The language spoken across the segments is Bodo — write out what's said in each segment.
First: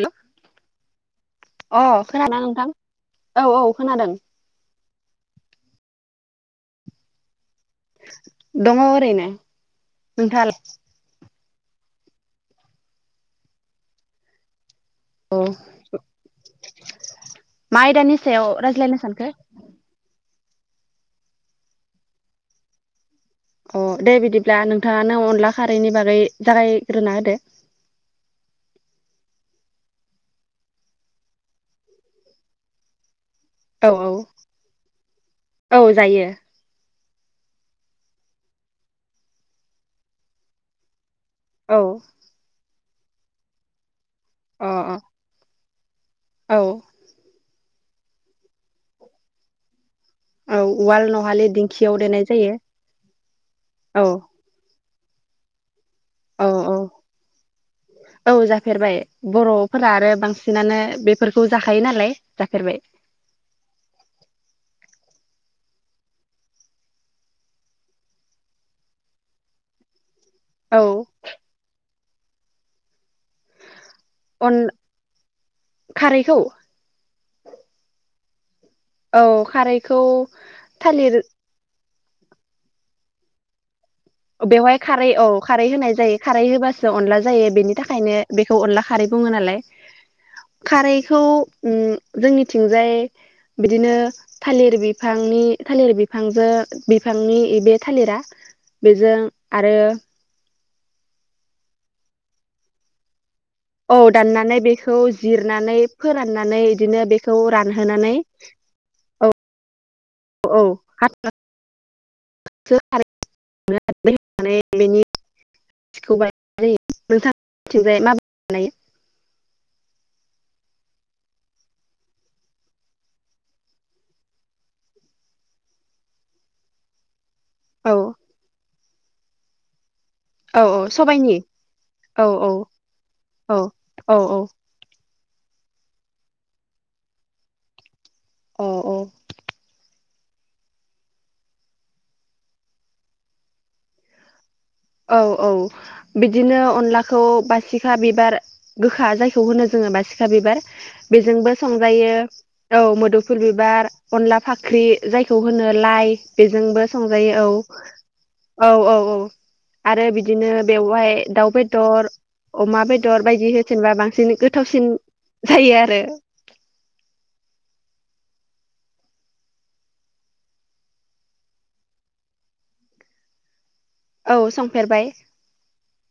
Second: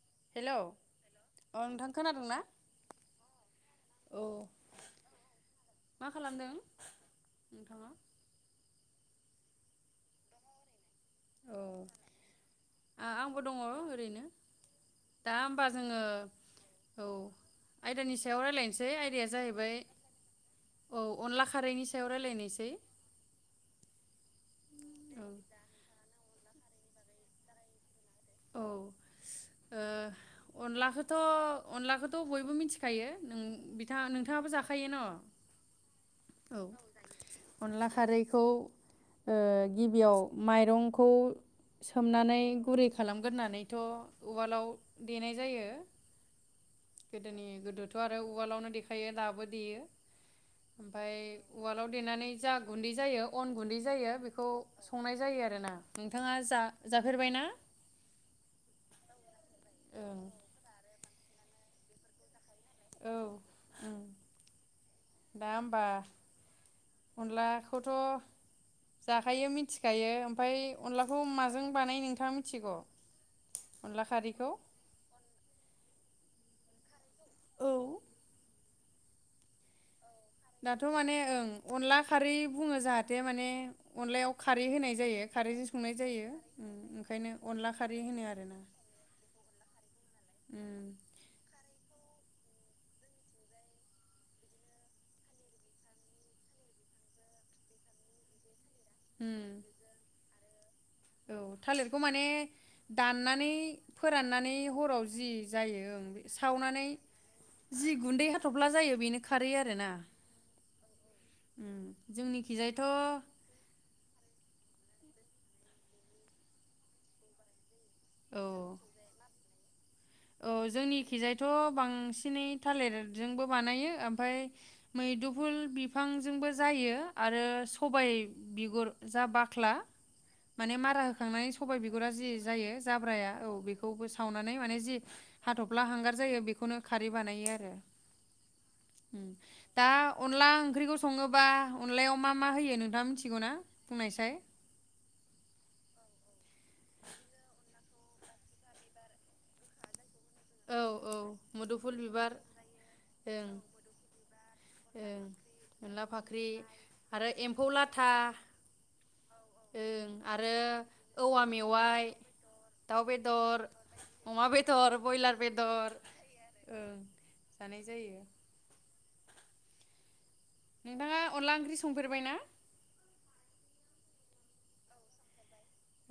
हेलौ अ खोनादों नोंथां औ औ खोनादों मा खालामदों? दङ' ओरैनो। नोंथाङालाय? औ आंबो दङ' ओरैनो। दा अ होमबा जोङो औ मा आयदानि सायाव रायज्लायनोसै रायज्लायनो आयदाया सानखो जाहैबाय औ अनला खारैनि सायाव रायज्लायनोसै। अ दे बिदिब्ला नोंथाङानो अनला खारैनि बागै जागायग्रोना होदो। औ उम अनलाखोथ' अनलाखोथ' बयबो मिथिखायो नों औ बिथां औ नोंथाङाबो जाखायो न'? औ जायो औ अनला खारैखौ ओ गिबियाव माइरंखौ औ सोमनानै गुरै खालामगोरोनानैथ' उवालाव अ अ देनाय जायो। औ गोदोनि गोदोथ' आरो उवालावनो देखायो दाबो देयो। औ उवाल ओमफाय नहालि उवालाव दिंखियाव देनाय देनानै जायो जा गुन्दै जायो अन गुन्दै औ जायो बेखौ संनाय जायो आरोना। नोंथाङा औ औ जा-जाफेरबाय ना? फोरा आरो बांसिनानो बेफोरखौ जाखायो नालाय। जाफेरबाय। औ ओं दा होमबा अनलाखौथ' जाखायो मिथिखायो। ओमफाय औ अनलाखौ माजों बानायो नों थां मिथिग' अन खारैखौ औ औ खारैखौ दाथ' थालिर माने ओं अनलाख खारै बुङो जाहाथे माने अनलायाव बेवहाय होनाय खारै जायो औ खारै खारैजों होनाय संनाय जायो खारै होबासो उम अनला ओंखायनो जायो अनला बेनि खारै थाखायनो होनो बेखौ आरोना अनला खारै बुङो नालाय उम खारैखौ उम जोंनिथिंजाय बिदिनो थालिर बिफांनि थालिर बिफांजों बिफांनि बे थालिरा बेजों उम आरो औ थालिरखौ माने दान नानै औ फोराननानै दाननानै बेखौ हराव जि जिरनानै जायो ओं फोराननानै सावनानै इदिनो बेखौ जि रानहोनानै गुन्दै हाथब्ला जायो बेनो खारै आरोना। औ जोंनिखिजायथ' [unintelligible] खौ बानायनाय जायो नोंथां। थिंजाय माबोरै औ बानायो? औ जोंनि खिजायथ' बांसिनै थालिरजोंबो बानायो ओमफाय मैदुफुल बिफांजोंबो जायो। आरो औ सबाय बिगुर जा बाख्ला औ माने औ मारा सबाइनि होखांनानै सबाइ बिगुरा औ जि औ जायो जाब्राया औ बेखौबो औ सावनानै माने जि हाथब्ला हांगार जायो बेखौनो खारै बानायो आरो औ औ उम दा अनला ओंख्रिखौ सङोबा अनलायाव मा मा होयो नोंथाङा मिथिगौ ना बुंनायसाय औ औ बिदिनो अनलाखौ बासिखा बिबार गोखा जायखौ होनो जोङो बासिखा फिसा बिबार औ औ बेजोंबो मुदुफुल संजायो बिबार औ मोदुफुल ओं बिबार अनला फाखा ओंख्रि ओं जायखौ होनो अनला लाइ फाख्रि बेजोंबो आरो संजायो एम्फौ लाथा औ औ औ औ आरो बिदिनो बेवहाय औवा दावउ मेवाइ बेदर अमा बेदर बायदि होथनबा बांसिन अमा गोथावसिन बेदर बयलार जायो बेदर आरो ओं जानाय जायो नोंथाङा अनला ओंख्रि संफेरबाय ना औ संफेरबाय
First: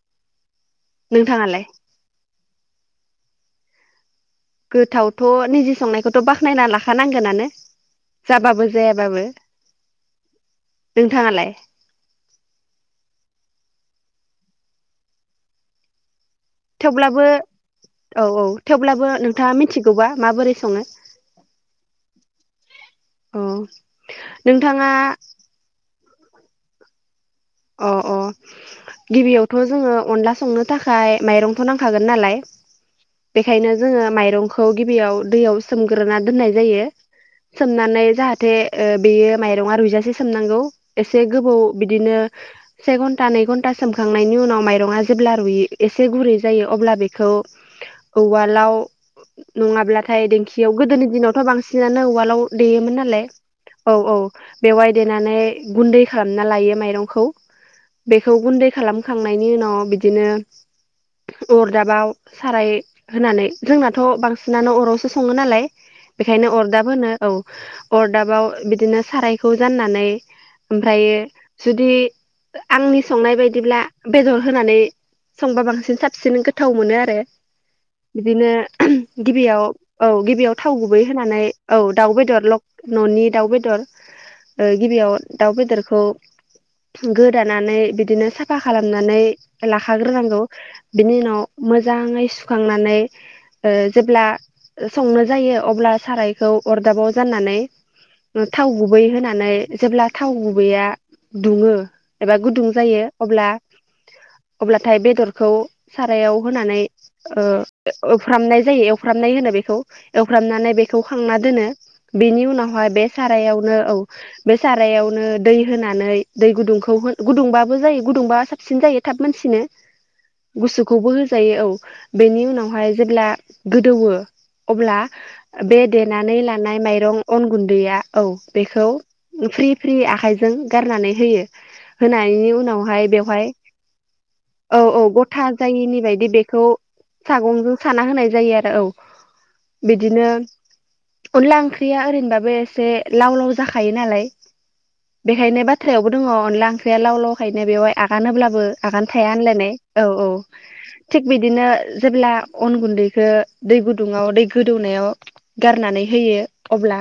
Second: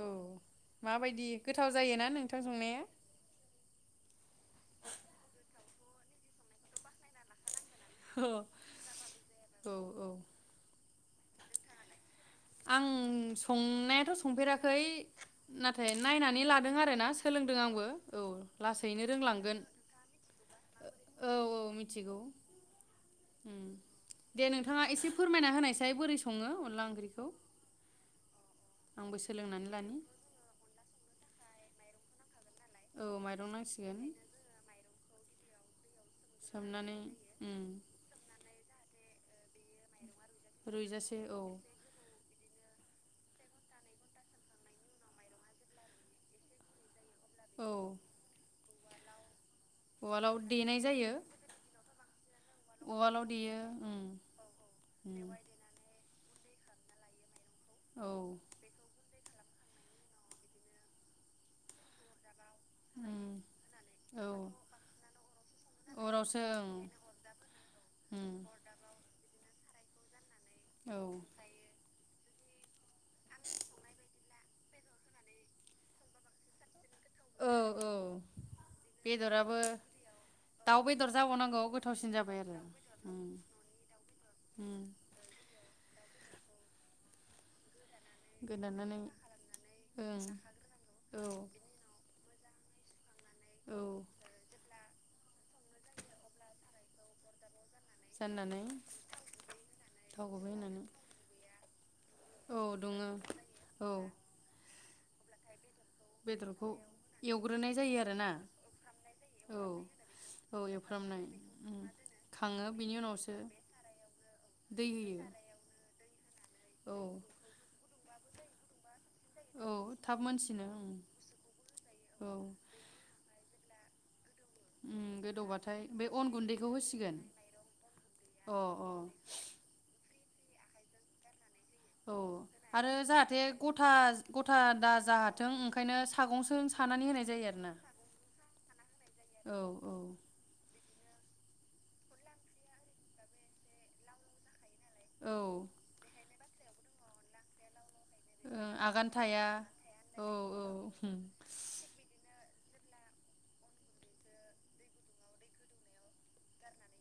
औ माबायदि नोंथाङालाय गोथाव जायोना नोंथां संनाया गोथावथ' निजे संनायखौथ' बाखनायना लाखानांगोनानो औ जाबाबो जायाबाबो औ नोंथाङालाय आं संनायाथ' संफेराखै नाथाय नायनानै नानै लादों आरोना थेवब्लाबो सोलोंदों आंबो औ थेवब्लाबो लासैनो नोंथाङा रोंलांगोन मिथिगौबा माबोरै सङो औ औ मिथिगौ औ उम नोंथाङा ओमाय बोरै सो अनला ओंख्रिखौ अ अ आंबो गिबियावथ' सोलोंनानै जोङो लानि अनला संनो थाखाय माइरं दाथ' नांखागोन नालाय औ माइरं बेखायनो नांसिगोन जोङो माइरंखौ गिबियाव दैयाव गोराना दोननाय जायो सोमनानै उम सोमनानै जाहाथे ओ बेयो माइरंआ रुइजासे सोमनांगौ रुइजासे एसे औ गोबाव बिदिनो से घन्टा नै घन्टा सोमखांनायनि उनाव माइरंआ जेब्ला रुय एसे गुरै जायो अब्ला बे खौ औ उवालाव नङाब्लाथाय उवालाव दिेंखियाव देनाय गोदोनि जायो दिनावथ' बांसिनानो वालाव देयोमोन उवालाव नालाय देयो औ उम औ बेवहाय उम देनानै गुन्दै खालामना लायो माइरं खौ औ बेखौ गुन्दै खालामखां थांनायनि उनाव बिदिनो अरदाबाव साराय उम होनानै जोंनाथ' औ बांसिनानो अरावसो संङो नालाय अरावसो बेखायनो ओं अरदाब होनो औ उम अरदाबाव बिदिनो सारायखौ जाननानै। न औ ओमफ्रायो। आंनि संनाय बायदिब्ला बेदर होनानै संबा बांसिन साबसिन गोथाव मोनो आरो। औ औ बिदिनो बेदराबो गिबियाव औ गिबियाव थाव दाउ गुबै बेदर होनानै जाबावनांगौ औ गोथावसिन दाउ जाबाय बेदर आरो न'नि उम दाउ बेदर उम गिबियाव दाउ बेदरखौ गोदानानै बिदि बिदिनो साफा गोदानानै खालामनानै ओं लाखाग्रोनांगौ बिनि औ उनाव मोजांङै। सुखांनानै ओ औ जेब्ला। संनो जायो अब्ला सारायखौ अरदाबाव जाननानै जाननानै थाव गुबै होनानै जेब्ला थाव गुबै होनानै गुबैया दुंङो। एबा औ गुदुं जायो दुङो अब्ला औ अब्ला। नाथाय बेदरखौ सारायाव बेदरखौ होनानै एवग्रोनाय जायो आरोना एवफ्रामनाय जायो एवफ्रामनाय होनो बेखौ औ औ एवफ्रामनानै बेखौ एवफ्रामनाय खांना दोनो उम बेनि खाङो उनावहाय बिनि बे उनावसो सारायावनो औ बे दै सारायावनो होयो दै नानै। दै गुदुंखौ औ गुदुंबा जायो। गुुंदुंबा साबसिन जायो। थाब मोनसिनो औ थाब मोनसिनो उम गुसुखौबो होजायो औ औ बेनि उनावहाय जेब्ला गोदौवो। अब्ला उम बे गोदौबाथाय अन देनानै गुन्दैखौ लानाय होसिगोन माइरं अन गुन्दैया औ अ बेखौ अ फ्रि फ्रि आखाइजों जों गारनानै होयो। औ होनायनि आरो उनावहाय जाहाथे बेवहाय गथा गथा औ दा औ गथा जाहाथों ओंखायनो जायिनि बायदि सागंजों बेखौ सानानै होनाय जायो आरोना सागंजों साना होनाय जायो आरो औ औ औ बिदिनो। अनला ओंख्रिया ओरैनोबाबो एसे लाव लाव जाखायो नालाय। औ बेखायनो ओं बाथ्रायावबो दंङ अनला ओंख्रिया लाव लावखायनो बेवहाय आगानोब्लाबो आगान थाया होनलायनाय औ औ थिग बिदिनो जेब्ला अन गुन्दैखौ दै गुदुङाव दै गोदौनायाव गारनानै होयो अब्ला।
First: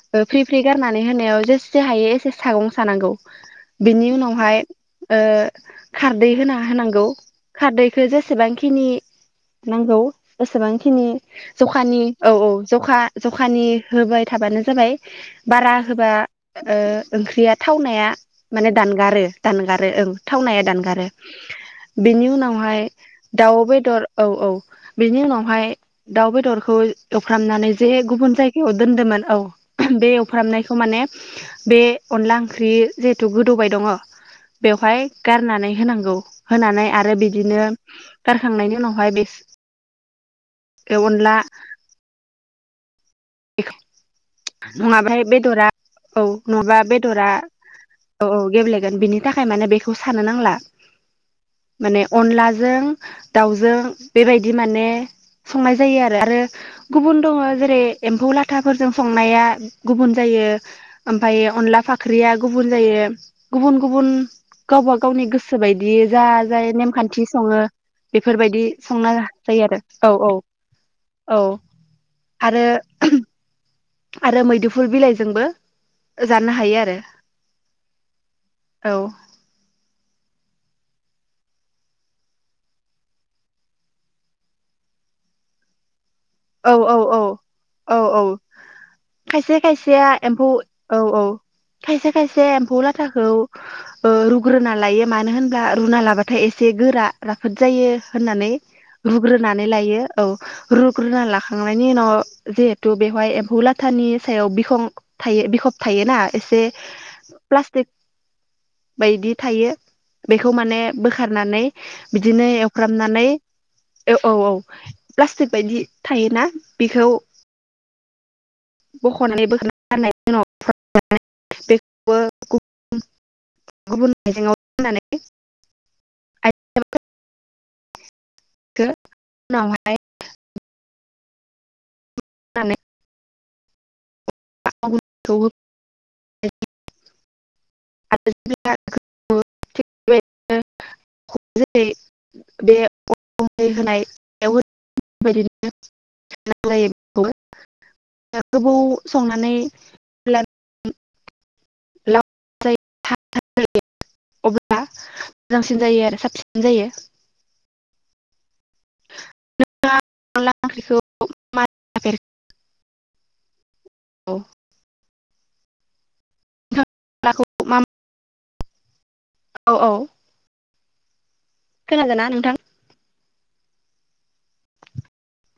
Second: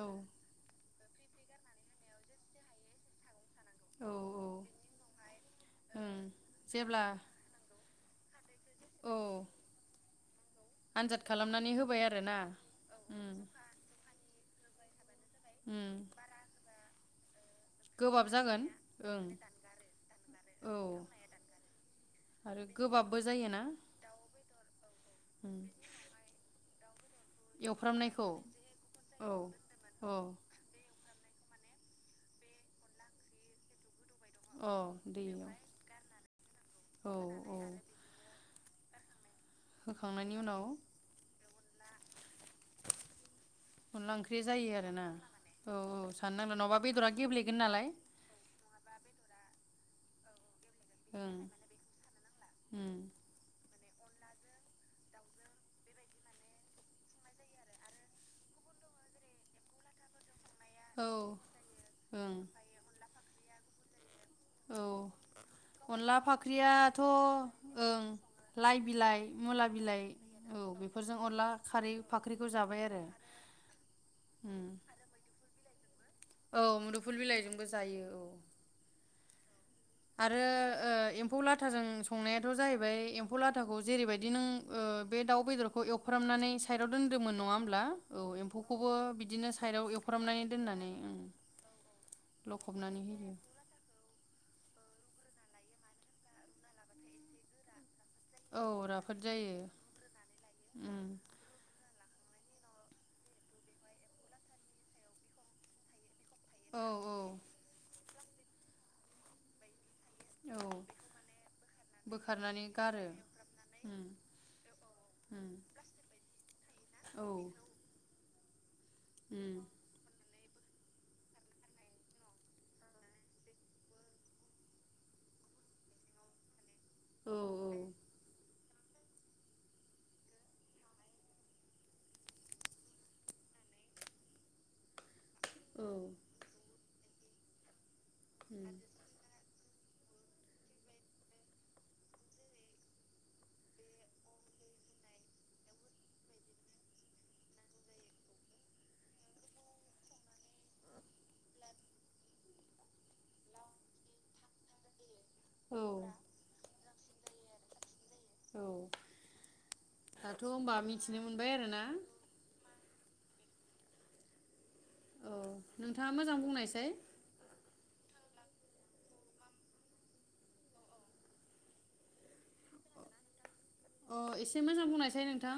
औ फ्रि फ्रि गारना। होनायाव जेसे हायो। एसे सागं सानांगौ। बेनि औ औ उनावहाय ओं खारदै होना जेब्ला होनांगौ खारदै। बे जेसेबां औ [unintelligible] नांगौ एसेबांखिनि आनजाद खालामनानै होबाय जखानि औ आरोना औ उम जखा-जखानि होबाय थाबानो जाबाय बारा उम होबा ओ ओंख्रिया थावनाया गोबाब जागोन माने ओं दानगारो-दानगारो ओं थावनाया औ दानगारो बेनि आरो उनावहाय गोबाबबो जायोना दाउ बेदर औ औ बेनि उम उनावहाय दाउ बेदरखौ एवफ्रामनानै जे एवफ्रामनायखौ गुबुन जायगायाव दोन्दोमोन औ बे एवफ्रामनायखौ माने बे अनला ओंख्रि जिहेथु गोदौबाय दङ अ बेवहाय दैयाव गारनानै होनांगौ होनानै औ आरो औ बिदिनो गारखांनायनि उनावहाय बिस होखांनायनि उनाव [inaudible] ख्रि जायो आरो ना नङाबाहाय बेदरा औ औ सान नांला नङाबा बेदरा गेब्लेगोन नालाय गोन बिनि थाखाय माने बेखौ सानो नांला ओं माने अनलाजों उम दाउजों बेबायदि माने संनाय जायो आरो-आरो गुबुन दङ जेरै एम्फौ लाथाफोरजों संनाया गुबुन जायो औ ओमफाय अनला फाख्रिया ओं गुबुन जायो गुबुन गुबुन औ गावबा गावनि गोसो बायदि अनला जा जाय फाख्रियाथ' नेमखान्थि सङो ओं बेफोरबायदि लाइ संना बिलाइ मुला जायो आरो बिलाइ औ औ बेफोरजों औ अनला खारै फाख्रिखौ आरो जाबाय आरो उम मैदुफुल बिलाइजों बो औ मुदुफुल बिलाइजोंबो जायो औ औ आरो ओ एम्फौ लाथाजों संनायाथ' जाहैबाय एम्फौ लाथाखौ जेरैबायदि नों ओ बे दाउ बेदरखौ एव फ्रामनानै औ साइडआव औ औ दोन्दोंमोन नङा होमब्ला औ एम्फौखौबो बिदिनो खायसे साइडआव खायसेया एवफ्रामनानै एम्फौ दोननानै औ ओं औ खायसे खायसे लखबनानै होयो ग्रोना लायो मानो होनब्ला रुना लाबाथाय एसे गोरा राफोद जायो होननानै औ राफोद जायो रुग्रोनानै लायो औ रु उम लाखांनायनि उनाव जिहेथु बेवहाय एम्फौ लाथानि सायाव बिखं थायो बिखब थायोना इसे औ औ प्लास्टिक बायदि थायो बेखौ माने औ बोखारनानै बिदिनो बोखारनानै गारो एवफ्रामनानै उम औ औ औ उम प्लास्टिक बायदि थायोना बिखौ औ बख'नानै उम बोखानानै गारनायनि उनाव [unintelligible] [unintelligible] औ औ [unintelligible] [unintelligible] औ [unintelligible] [unintelligible] उम [unintelligible] [unintelligible] [unintelligible] अब्ला औ मोजांसिन जायो आरो साबसिन जायो। औ दाथ' अनला होनबा ओंख्रिखौ मिथिनो मोनबाय आरोना औ अ नोंथाङा मोजां बुंनायसाय [unintelligible] औ औ खोनादोंना नोंथां? अ एसे मोजां बुंनायसाय नोंथां।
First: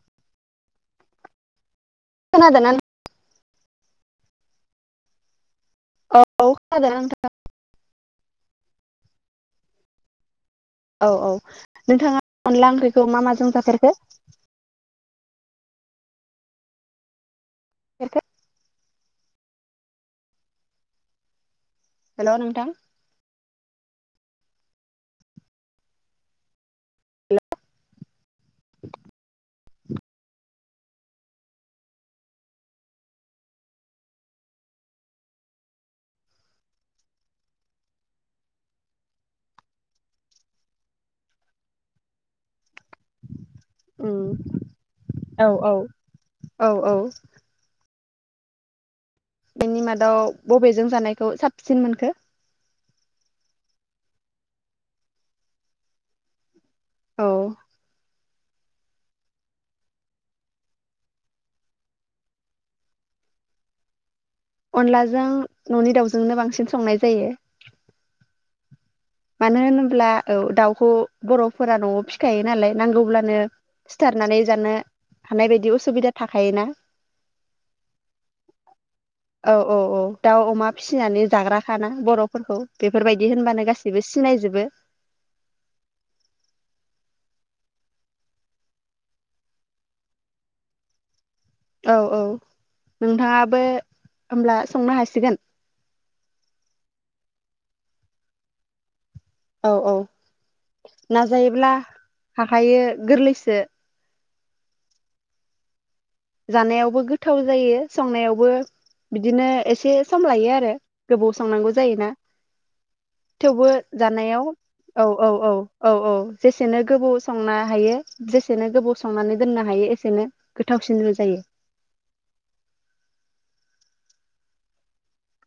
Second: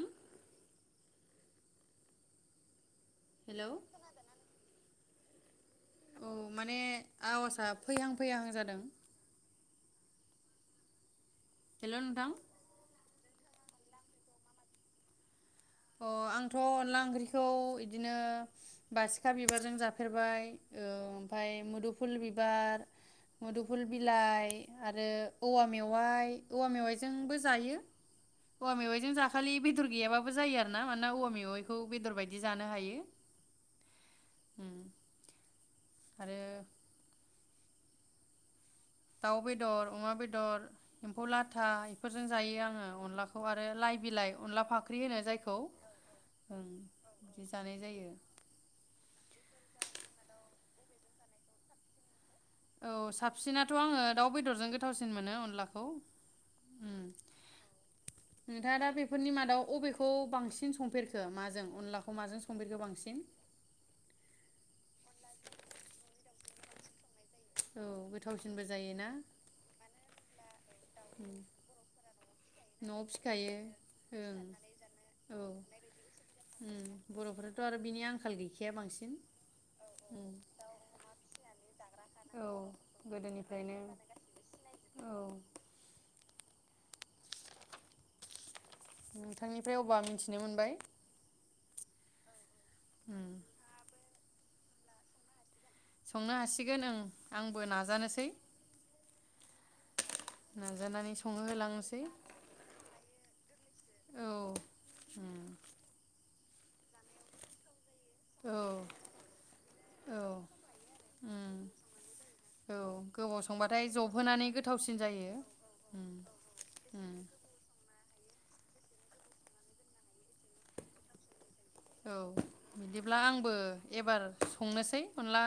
खोनादोना [unintelligible] हेलौ औ माने आवाजआ फैहां फैहां जादों औ औ हेलौ नोंथांआ नोंथां अनला ओंख्रै खौ मा माजों जाफेरखो अ आंथ' अनला ओंख्रि खौ इदिनो बासिखा बिबारजों जाफेरबाय ओमफ्राय मुदुफुल हेल' नोंथां बिबार मुदुफुल बिलाइ आरो औवा मेवाइ औवा मेवाइजोंबो जायो। औवा मेवायजों जाखालि बे दर गैयाबाबो जायो आ ना मानोना औवा मेवाइखौ बेदर बायदि जानो हायो। ओम आरो दाउ बेदर अमा बेदर एम्फौ लाथा बेफोरजों जायो आङो अनलाखौ आरो लाइ बिलाइ उम अनला फाख्रि होनो औ जायखौ ओं औ [unintelligible] जानाय जायो बेनि मादाव बबेजों जानायखौ साबसिन मोनखो औ साबसिनाथ' आङो दाउ बेदरजों गोथावसिन मोनो अनलाखौ उम औ नोंथाङा दा बेफोरनि मादाव अबेखौ बांसिन संफेरखो माजों अनलाखौ माजों संफेरखो बांसिन? अनलाजों न'नि दाउजोंनो बांसिन स संनाय जायो औ गोथावसिनबो ज मानो होनोब्ला औ दाउखौ बर'फोरा न'आव फिखायो नालाय न'आव नांगौब्लानो फिखायो ओं सिथारनानै जानो औ हानाय बायदि असुबिदा थाखायोना उम बर'फोराथ' आरो बिनि आंखाल गैखाया बांसिन औ औ औ उम दाउ अमा फिसिनानै जाग्राखाना बर' औ फोरखौ बेफोरबायदि होनबानो गोदोनिफ्रायनो गासि सिबो सिनायजोबो औ नोंथांनिफ्राय अबा मिनथिनो मोनबाय औ औ उम नोंथाङाबो होमब्ला संनो हासिगोन? संनो हासिगोन ओं आंबो नाजानोसै औ औ नाजानानै संहो नाजायोब्ला होलांनोसै हाखायो गोरलैसो औ उम जानायावबो गोथाव जायो संनायावबो औ बिदिनो एसे औ सम लायो आरो गोबाव उम संनांगौ जायोना औ गोबाव थेवबो संबाथाय जबहोनानै जानायाव गोथावसिन औ औ जायो औ औ उम औ जेसेनो गोबौ उम संनो हायो जेसेनो गोबाव संनानै दोननो हायो एसेनो गोथावसिन [unintelligible] जायो औ बिदिब्ला आंबो एबार संनोसै अनला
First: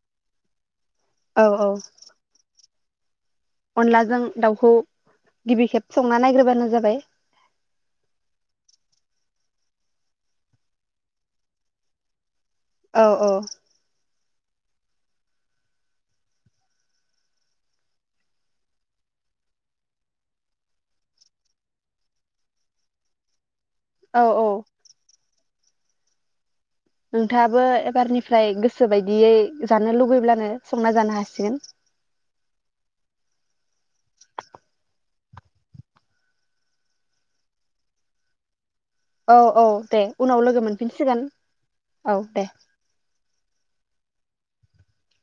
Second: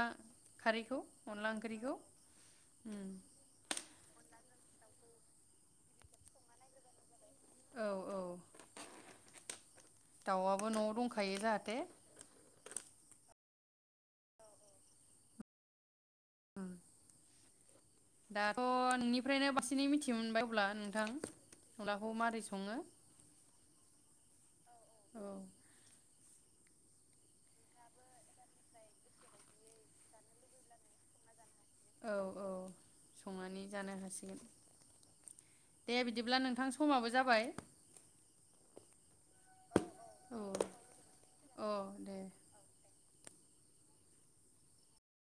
खारैखौ औ अनला औ ओंख्रिखौ उम अनलाजों दाउखौ गिबि खेब संना नायग्रोबानो जाबाय औ औ दाउआबो न'आव दंखायो जाहाथे औ औ उम दाथ' नोंनिफ्रायनो बांसिनै मिथिनो मोनबाय अब्ला नोंथां अनलाखौ मारै सङो औ -औ औ नोंथाङाबो एबारनिफ्राय गोसो बायदियै जानो लुबैब्लानो संना जानो हासिगोन औ औ संनानै जानो हासिगोन दे बिदिब्ला नोंथां समाबो जाबाय औ औ दे औ उनाव लोगो मोनफिनसिगोन औ दे